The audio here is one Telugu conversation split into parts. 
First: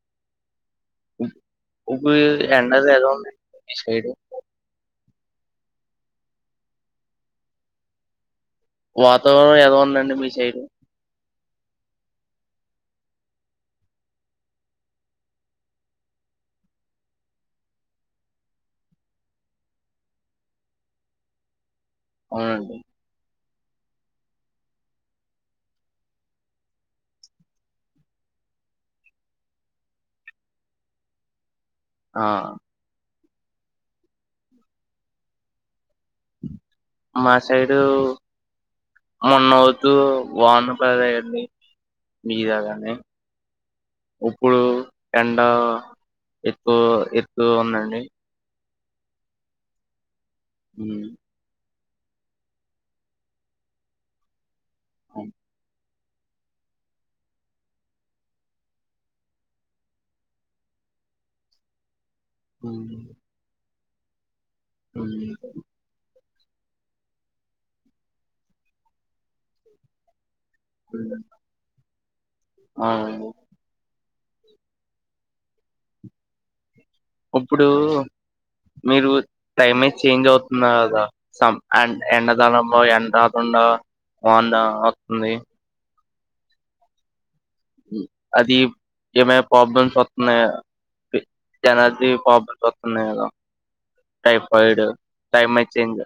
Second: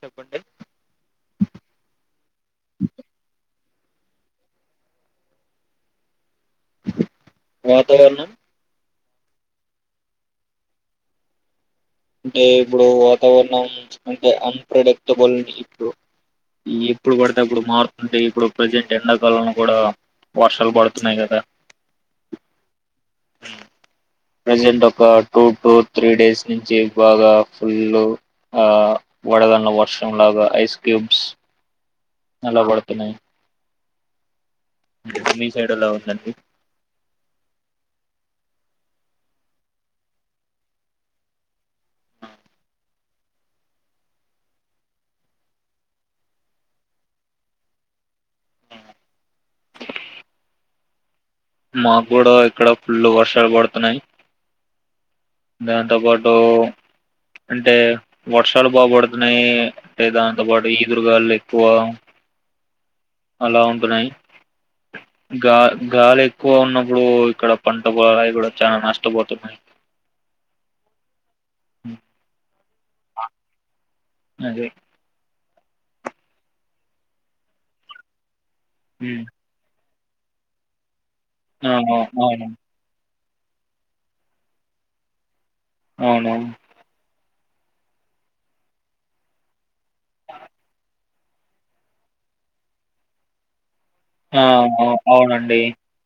చెప్పండి ఉబి ఎండలు ఎలా ఉంది మీ సైడ్ వాతావరణం వాతావరణం ఎలా ఉందండి మీ సైడ్ అంటే ఇప్పుడు వాతావరణం అంటే అన్ప్రడిక్టబుల్ ఇప్పుడు ఎప్పుడు పడితే అప్పుడు మారుతుంది ఇప్పుడు ప్రజెంట్ ఎండాకాలంలో కూడా వర్షాలు పడుతున్నాయి కదా అవును అండి ప్రజెంట్ ఒక టూ టూ త్రీ డేస్ నుంచి బాగా ఫుల్ ఆ వడగన్ల వర్షం లాగా ఐస్ క్యూబ్స్ ఆ మళ్ళా బడుతున్నాయి మీ సైడే ల్లో మా సైడు మొన్నవుతూ వానా పడేది మీదగాని ఇప్పుడు ఎండ ఎక్కువ ఎక్కువ ఉందండి ఉ మాకు కూడా ఇక్కడ ఫుల్లు వర్షాలు పడుతున్నాయి ఉమ్, దాన్ని ట బడ్డవో అంటే వర్షాలు బాపడుతున్నాయి అంటే దాంతో పాటు ఈదురుగాళ్లు ఎక్కువ మ్ ఉన్నయ్ గా గాలెక్ ఎక్కువ ఉన్నప్పుడు ఇక్కడ పంట పొలువి కూడా చాలా నష్టపోతున్నాయి హ్మ్. మ్ అవును అదే ఇప్పుడు మీరు ఉమ్ టైమే చేంజ్ అవుతున్నారు కదా సం ఆ ఎ అవును ఎండదళంలో ఎండ రాదుండా వాన తవత్తుంది అవునా అది ఏమై ప్రాబ్లమ్స్ వస్తున్నాయా ఎనర్జీ ప్రాబ్లమ్స్ వస్తున్నాయి కదా ఆ టైఫాయిడ్ అవు అవునండి టైమచేంజ్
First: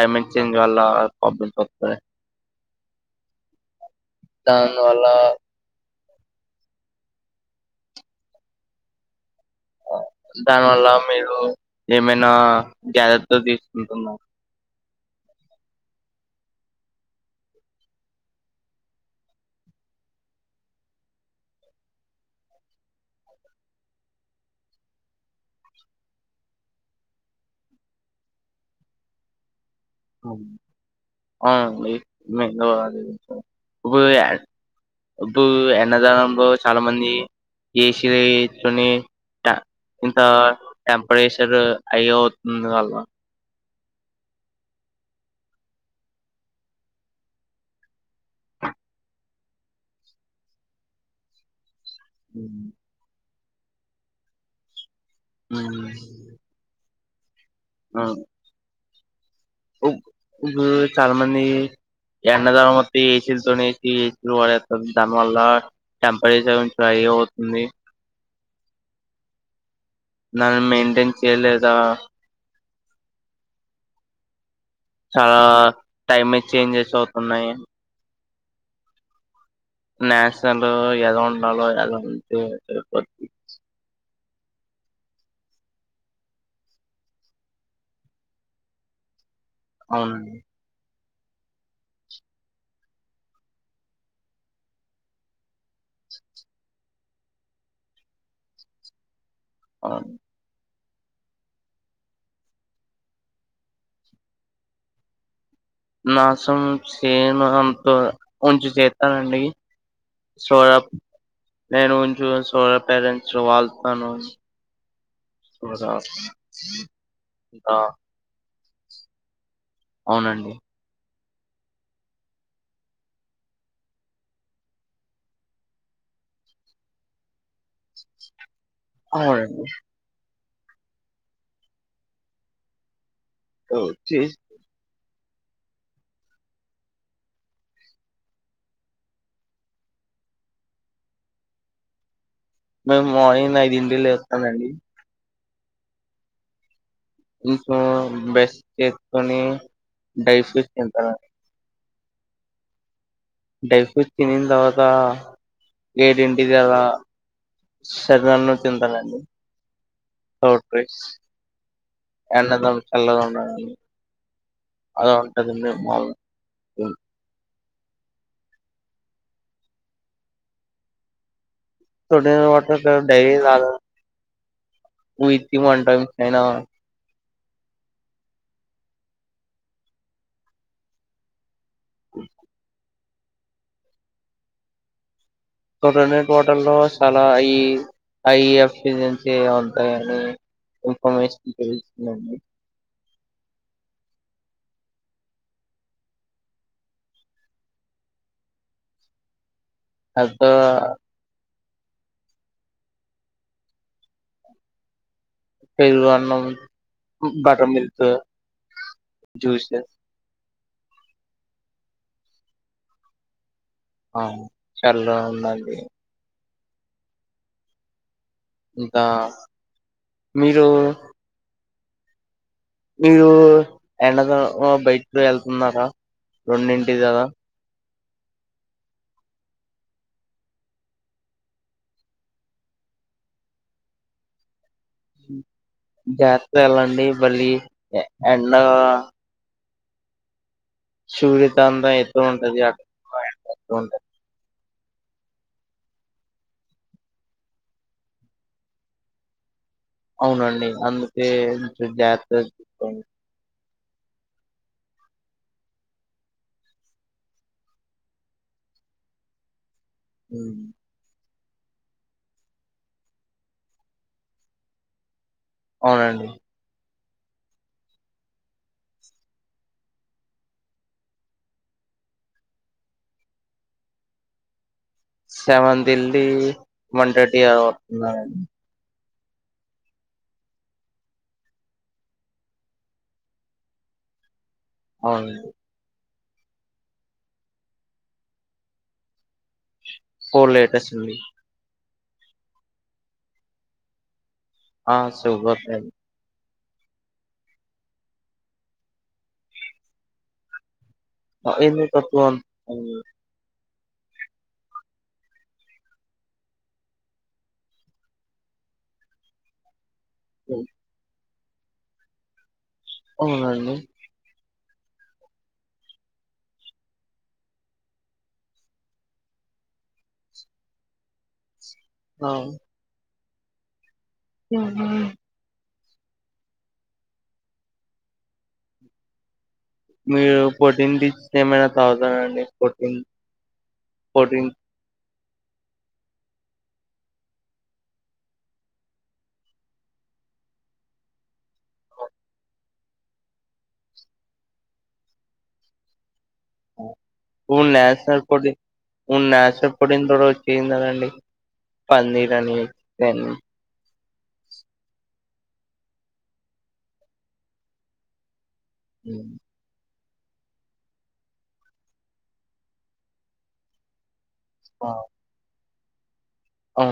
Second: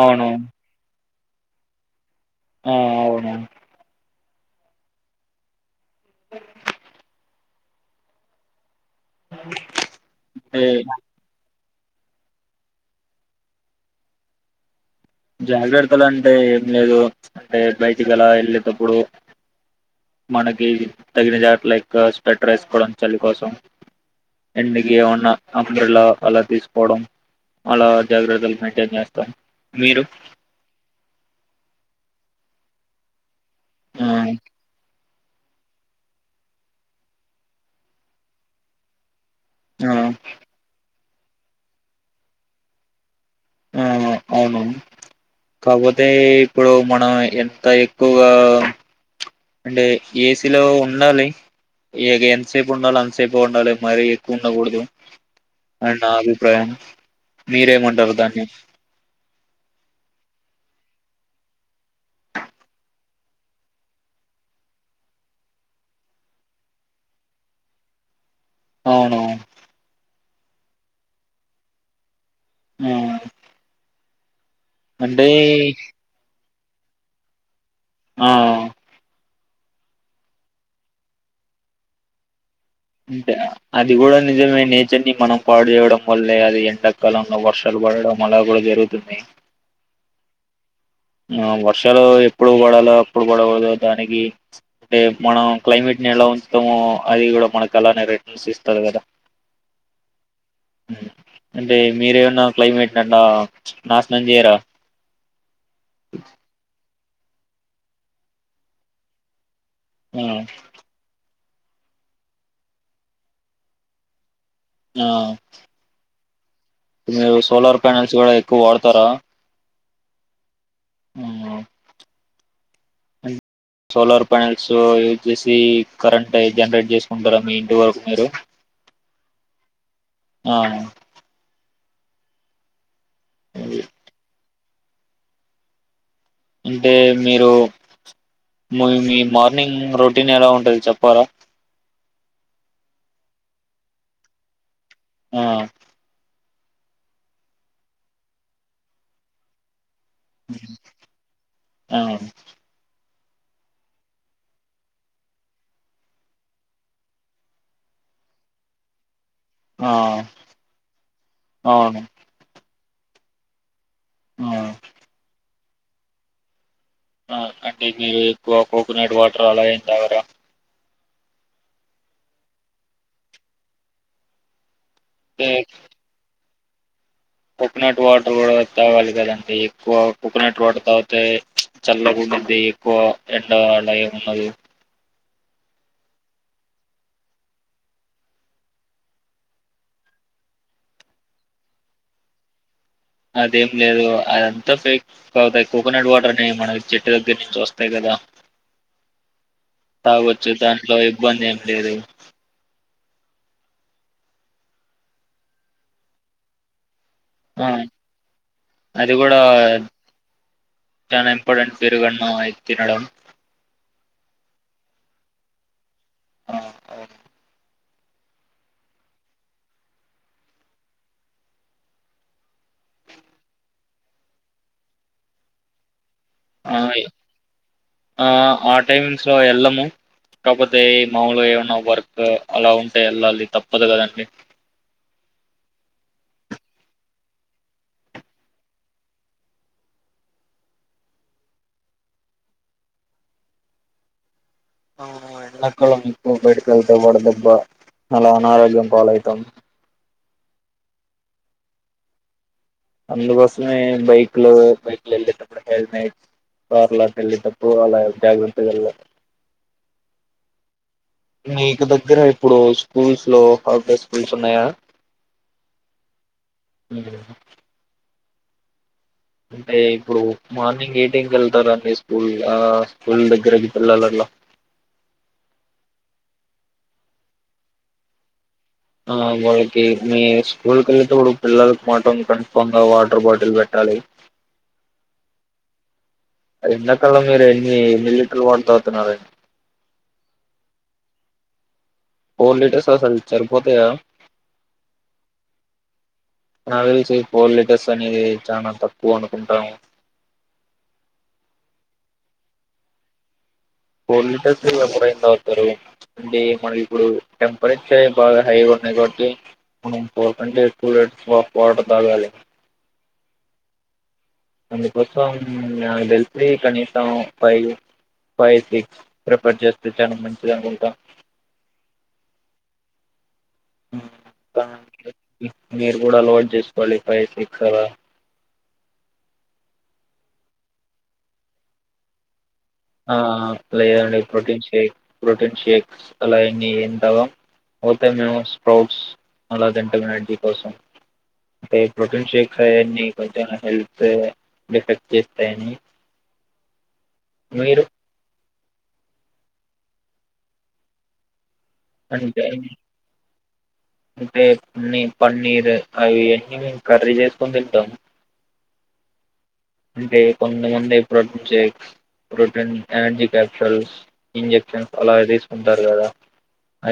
అవును చేంజ్ వల్ల ప్రాబ్లమ్స్ వత్తే ఆ అవునా దానివల్లా ఆ అంటే దానివల్ల మీరు ఏమైనా జాగ్రత్తలు తీసుకుంటున్నామ్ జాగ్రత్తలు అంటే ఏం లేదు అంటే బయటికి అలా వెళ్ళేటప్పుడు మనకి తగిన జట్ లెక్కువ స్వెట్టర్ ఏసుకోవడం చలి కోసం ఎన్నికి ఏమన్నా అంబ్రెల్లా అలా తీసుకోవడం అలా జాగ్రత్తలు మెయింటైన్ చేస్తాం మీరు అ లై ఇంకా అది ఆ వుయ్ ఆర్ ఇప్పుడు ఎన్నదానంలో చాలా మంది ఏసి లో ఏచోని ఆ ఇంక టెంపరేచర్ హై అవుతుంది వాళ్ల ఆ అవును కాపోతే ఇప్పుడు మన ఎంత ఎక్కువగా అంటే ఏసీలో ఉండాలి ఇగ ఉమ్ ఎంతసేపు ఉండాలో అంత సేప్ టేపుండాలి మరీ ఎక్కువ ఉండకూడదు అని నా అభిప్రాయం మీరేమంటారు దాన్ని ఉ ఉ చాల మంది ఎండాకాలం వొత్తే ఏసి చుంటునేకి ఏసి వాడతుంది దాని వల్ల టెంపరేచర్ ఇప్పుడు హై అవుతుంది అవునా నన్ను మెయింటైన్ చేయలేదా ఆ అంటే చాలా టైమే చేంజెస్ అవుతున్నాయి ఆ నాచురల్ ఎలా ఉండాలో ఎలా ఉంటే సరిపోద్ది అంతే అది కూడా నిజమే నేచర్ ని మనం పాడు చేేయడం వల్లే అది ఎండాకాలంలో వర్షాలు పడడం అలా కూడా జరుగుతున్నయ్ అవు ఆ వర్షాలు ఎప్పుడు పడాలో అప్పుడు పడకూడదు దానికి అంటే మనం క్లైమేట్ నెలా ఉంచటము అది కూడా మనకు అలానే రిటర్న్స్ ఇస్తారు కదా అవును హ్మ్. అంటే మీరేమన్నా క్లైమేట్ నాశనం చేయరా నాశం చేను అంత ఉంచ చేస్తానండి ఆ సోరా నేను ఉంచు సోరా పేరెట్స్ వాళతాను ఆ స మీరు సోలార్ ప్యానెల్స్ కూడా ఎక్కువ వాడతారా అవునండి హ్మ్. సోలార్ ప్యానెల్స్ యూజ్ చేసి కరెంట్ జనరేట్ చేసుకుంటారా మీ ఇంటి వరకు మీరు అవు ఆ ఓ చ అంటే మీరు మీ మీ మార్నింగ్ రొటీన్ ఎలా ఉంటుంది చెప్పారా మేము మార్నింగ్ ఐదింటిలు వస్తానండి ఆ ఇంచంచం బెస్ చేసుకొని డైఫ్యూస్ తంటారు ఆవు డై ఫ్రూట్ తనిందవత గేడ్ ఇంటిది అద సర నన్ను తింటానండి ఆ చడీ అవును ఎన్నద ఉ చల్లగా ఉండ ఆ అద ఉంటుందిండి అంటే మీరు ఎక్కువ కోకోనట్ వాటర్ అలా ఏ తగరా ోడ డైరాల వ అంటే వన్ టాైమ్ కాైనా కోకోనట్ వాటర్ కూడా తావాలి కదంటే ఎక్కువ కోకోనట్ వాటర్ తవాతా చల్లపు మధ్య ఎక్కువ ఎండ అడా ఏ ఉన్నది కొటనేెట్ వాటర్ లో చాలా ఈ ఐఎఫ్జెన్సీ ఉంటాయిని ఇన్ఫర్మేషన్ తెస్తుందండి అదేం లేదు అదంతా ఫేక్ కావుతా కోకోనట్ వాటర్ అని మనకి చెట్టు దగ్గర నుంచి వస్తాయి కదా తర్వాత కావచ్చు దాంట్లో ఇబ్బంది ఏం లేదు పరు అన్నం ఆ బటర్ మల్క్ అది కూడా జూస్ చాలా ఇంపార్టెంట్ పేరుగన్న అయి తినడం ఆ చాలా ఉందండి ఆ అవు అంత మీరు మీరు ఎండ బయట వెళ్తున్నారా ఆ రెండింటి కదా ఆ ఆ టైమిస్ లో వెళ్ళము కాకపోతే ఈ మాములుగా ఏమన్నా వర్క్ అలా ఉంటే వెళ్ళాలి తప్పదు కదండి జాత ఎలాండి మళ్ళీ ఎండ సూర్యత అందం ఎతు ఉంటది అ ఎ ఎ ఉంటది ఓహ ఎలక్కళం ఎక్కువ బయటక వెళ్తేా వాడదెబ్బ అలా అనారోగ్యం బాల అవుతుంది అవునండి అందుకే జాత అందుకోసమే బైక్ లో బైక్లు వెళ్ళేటప్పుడు హెల్మట్ వార్లాట వెళ్లిటప్పుూవాల జాగ్రత్తగాల హ్మ్. మీకు దగ్గర ఇప్పుడు స్కూల్స్ లో హార్డ్ డెస్క్ వీల్స్ ఉన్నాయా? అవునండి. [unintelligible] అంటే ఇప్పుడు మార్నింగ్ ఏ టైంకి వెళ్తారండి. స్కూల్ ఆ స్కూల్ దగ్గరకి పిల్లలల్లా సెవెంత్ ఎల్లీ వన్ థర్టీ అలా అత్తున్నారండి. ఆ వాళ్ళకి మీ స్కూల్కి వెళ్ళేటప్పుడు పిల్లలలకు మాటం కనీతంద వాటర్ బాటిల్ పెట్టాలి అవునండి అది ఎండాకలామ్ గదా ఎన్ని ఎన్ని లీటర్లు వాటలు తావుతున్నారండి. ఫోర్ లేటెస్ అండి. ఓ లీటర్స్ అసలు చరిపోతాయా? ఆ సగోతాయి. నాకి తెలిసి పోర్ లీటర్స్ అనేది చానా తక్కువ అనుకుంటాము. ఆహ ఎందుకు తక్కువ మ్ ఫోర్ లీటర్స్ [unintelligible] ఎవరైనా తాగుతారు. అంటే మనకి ఇప్పుడు టెంపరేచర్ బాగా హైగా ఉన్నాయి కాబట్టి మనం ఫోర్ కంటే ఎక్కువ లీటర్స్ వా వాటర్ తాగాలి. అవునండి. అందుకోసం నాక్ దెలిసీ కనీసం ఫై ఫైవ్ సిక్స్ ప్రిఫర్ చెస్తే చానా మంచిగానే ఉంటాము. ఆవు ఇంకా ఉహుం మీరు కూడా అలవాటు చేసుకోవాలి. ఫైవ్ సిక్స్ అలా మీరు ఫోర్టీన్ డిట్స్ ఏమైనా తాగుతారండి. ప్రోటీన్ ఆ లేదండి ప్రోటీన్ షేక్ ప్రోటీన్ షేక్ ఆలయన్ని ఏ తాగా పోతే మేము స్పోర్ట్స్ అలా తింటము ఎనర్జీ కోసం ఏ ప్రోటీన్షేక్ ఆయన్ని కొంచం హెల్ప్సే ఎఫెక్ట్ చేస్తయని ఫుడ్ నాచురల్ ఫుడ్ తీ ఫుడ్ నాచురల్ ఫుడ్ ఇంద రోజ్ తీన్దా అండి. పన్నీరు అంటే అని నేన్ అంటే పన్నీ పన్నీర్ అవివన్నీ మేము కర్రీ చేసుకొని తింటము. ఉమ్ అంటే కొంతమంది ప్రోటీన్ షేక్స్ ప్రోటీన్ క్యాండీకపిటల్స్ ఇంజక్షన్స్ అలా తీసుకుంటారు. కదా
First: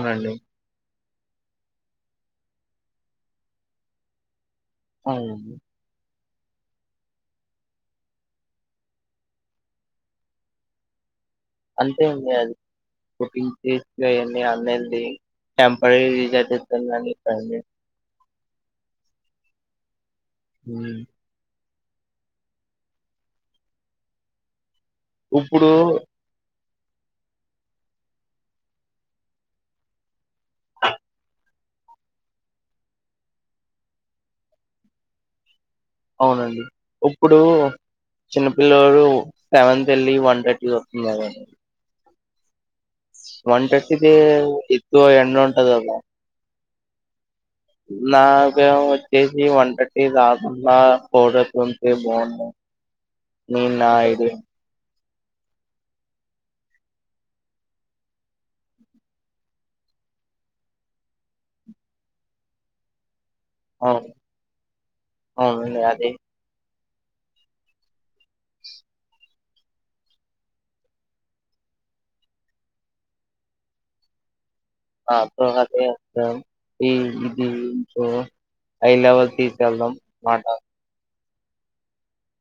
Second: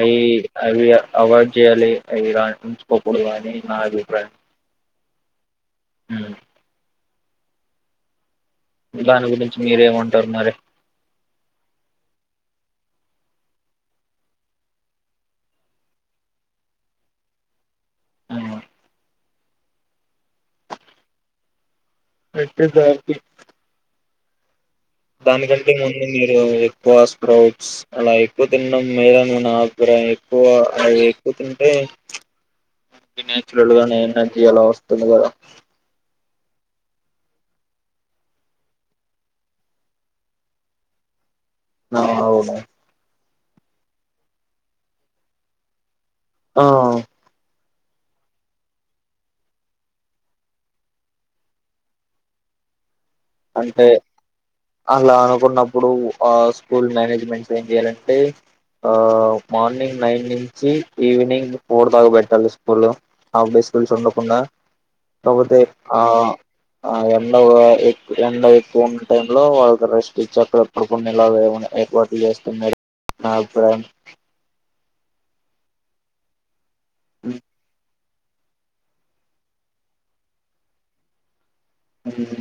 అయి అవి అవాయిడ్ జేయాలి ఆవిరకంచ్ పోకూడదని నా అభిప్రాయం. అవును మ్ ఎలాంటి గురించి మీరేమంటారు మరే అంతే అండి అది కుకింగ్ చేస్తే అన్నీ ఆన్లైన్డీ టెంపరీ గా ఇది అది జెత్తండి అని పిత్తంది ఉమ్ పెట్టే దానికి ఇప్పుడు దానికంటే ముందు మీరే వాస్ స్క్రౌట్స్ అలా ఎక్కువ తినడంవల్ల ను నాక్ ఎక్కువ అవి ఎక్కువ తింటే నాచురల్ గానే ఎనర్జీ ఎలా వస్తుంది. కదా అవునండి ఇప్పుడు చిన్నపిల్లోడు సెవెన్త్ వెళ్ళి వన్ థర్టీ వస్తుంది అలా అ అవును వన్ థర్టీ కి ఎక్కువ ఎండ ఉంటది గదా ఆ నాకేమో వచ్చేసి [unintelligible] రాకున్నా కోడలికి వస్తే బాగుంటాది అంటే అలా అనుకున్నప్పుడు ఆ స్కూల్ మేనేజ్మెంట్స్ మెయింటైన్ చేయాలంటే ఆ మార్నింగ్ నైన్ నుంచి ఈవినింగ్ ఫోర్ దాకా పెట్టాలి స్కూల్ హాఫ్ డే స్కూల్స్ అవును ఉండకుండా కాకపోతే అవునండి ఆ అదే ఎండవ ఎండ ఎక్కువ ఉన్న టైం లో వాళ్ళకి రెస్ట్ ఇచ్చి అక్కడ ఎప్పుడు కొన్ని ఇలాగ ఏ ఏర్పాట్లు చేస్తే మేలే [unintelligible] [unintelligible] ఈ ఇది సో హై లెవెల్ తీసుకెళ్దాం మాట హామ్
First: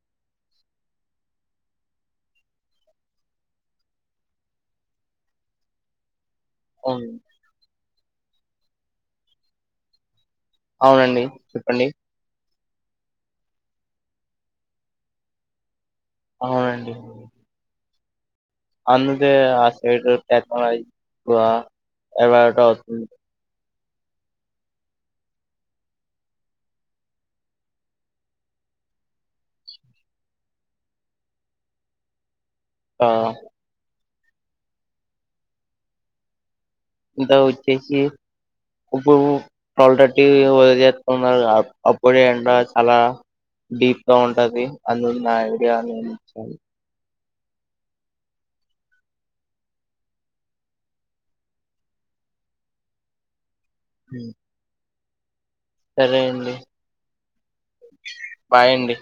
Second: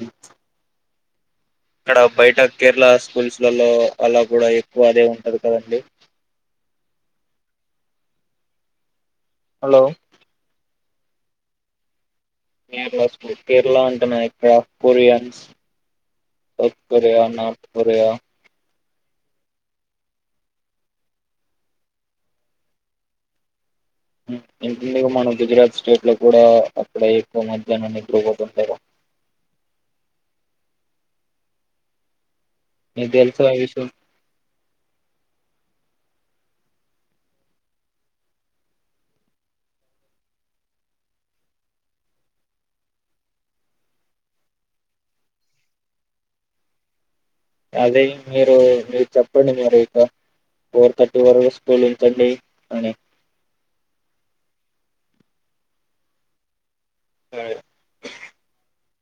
ఇక్కడ బయట కేరళ స్కూల్స్లలో అలా కూడా ఎక్కువ అదే ఉంటది కదండి అవును హలో అవునండి చెప్పండి కేరళ స్ కేరళ అంటు నా ఇక్కడ కొరియన్స్ సౌత్ అవునండి కొరియా నార్త్ కొరియా అందుకే ఆ సైడ్ టెక్నాలజీ ఎక్కువగా [unintelligible] ఇందుకు మన గుజరాత్ స్టేట్ లో కూడా అక్కడ ఎక్కువ మధ్యాహ్నం నిద్రపోతూ ఉంటారు ఆ, మీకు తెలుసా ఈ విషయం ఇంతా వచ్చేసి ఇప్పుడు ట్వల్వ్ థర్టీ వది చేస్తోంది అప్పుడే ఎండ చలా డీప్గా ఉంటది అన్న నా ఐడియా [unintelligible] అదే మీరు మీరు చెప్పండి మీరు ఇక ఫోర్ తర్టీ వరకు స్కూలు ఉంచండి అని హామ్ సరే అండి [unintelligible] బాయ్ అండి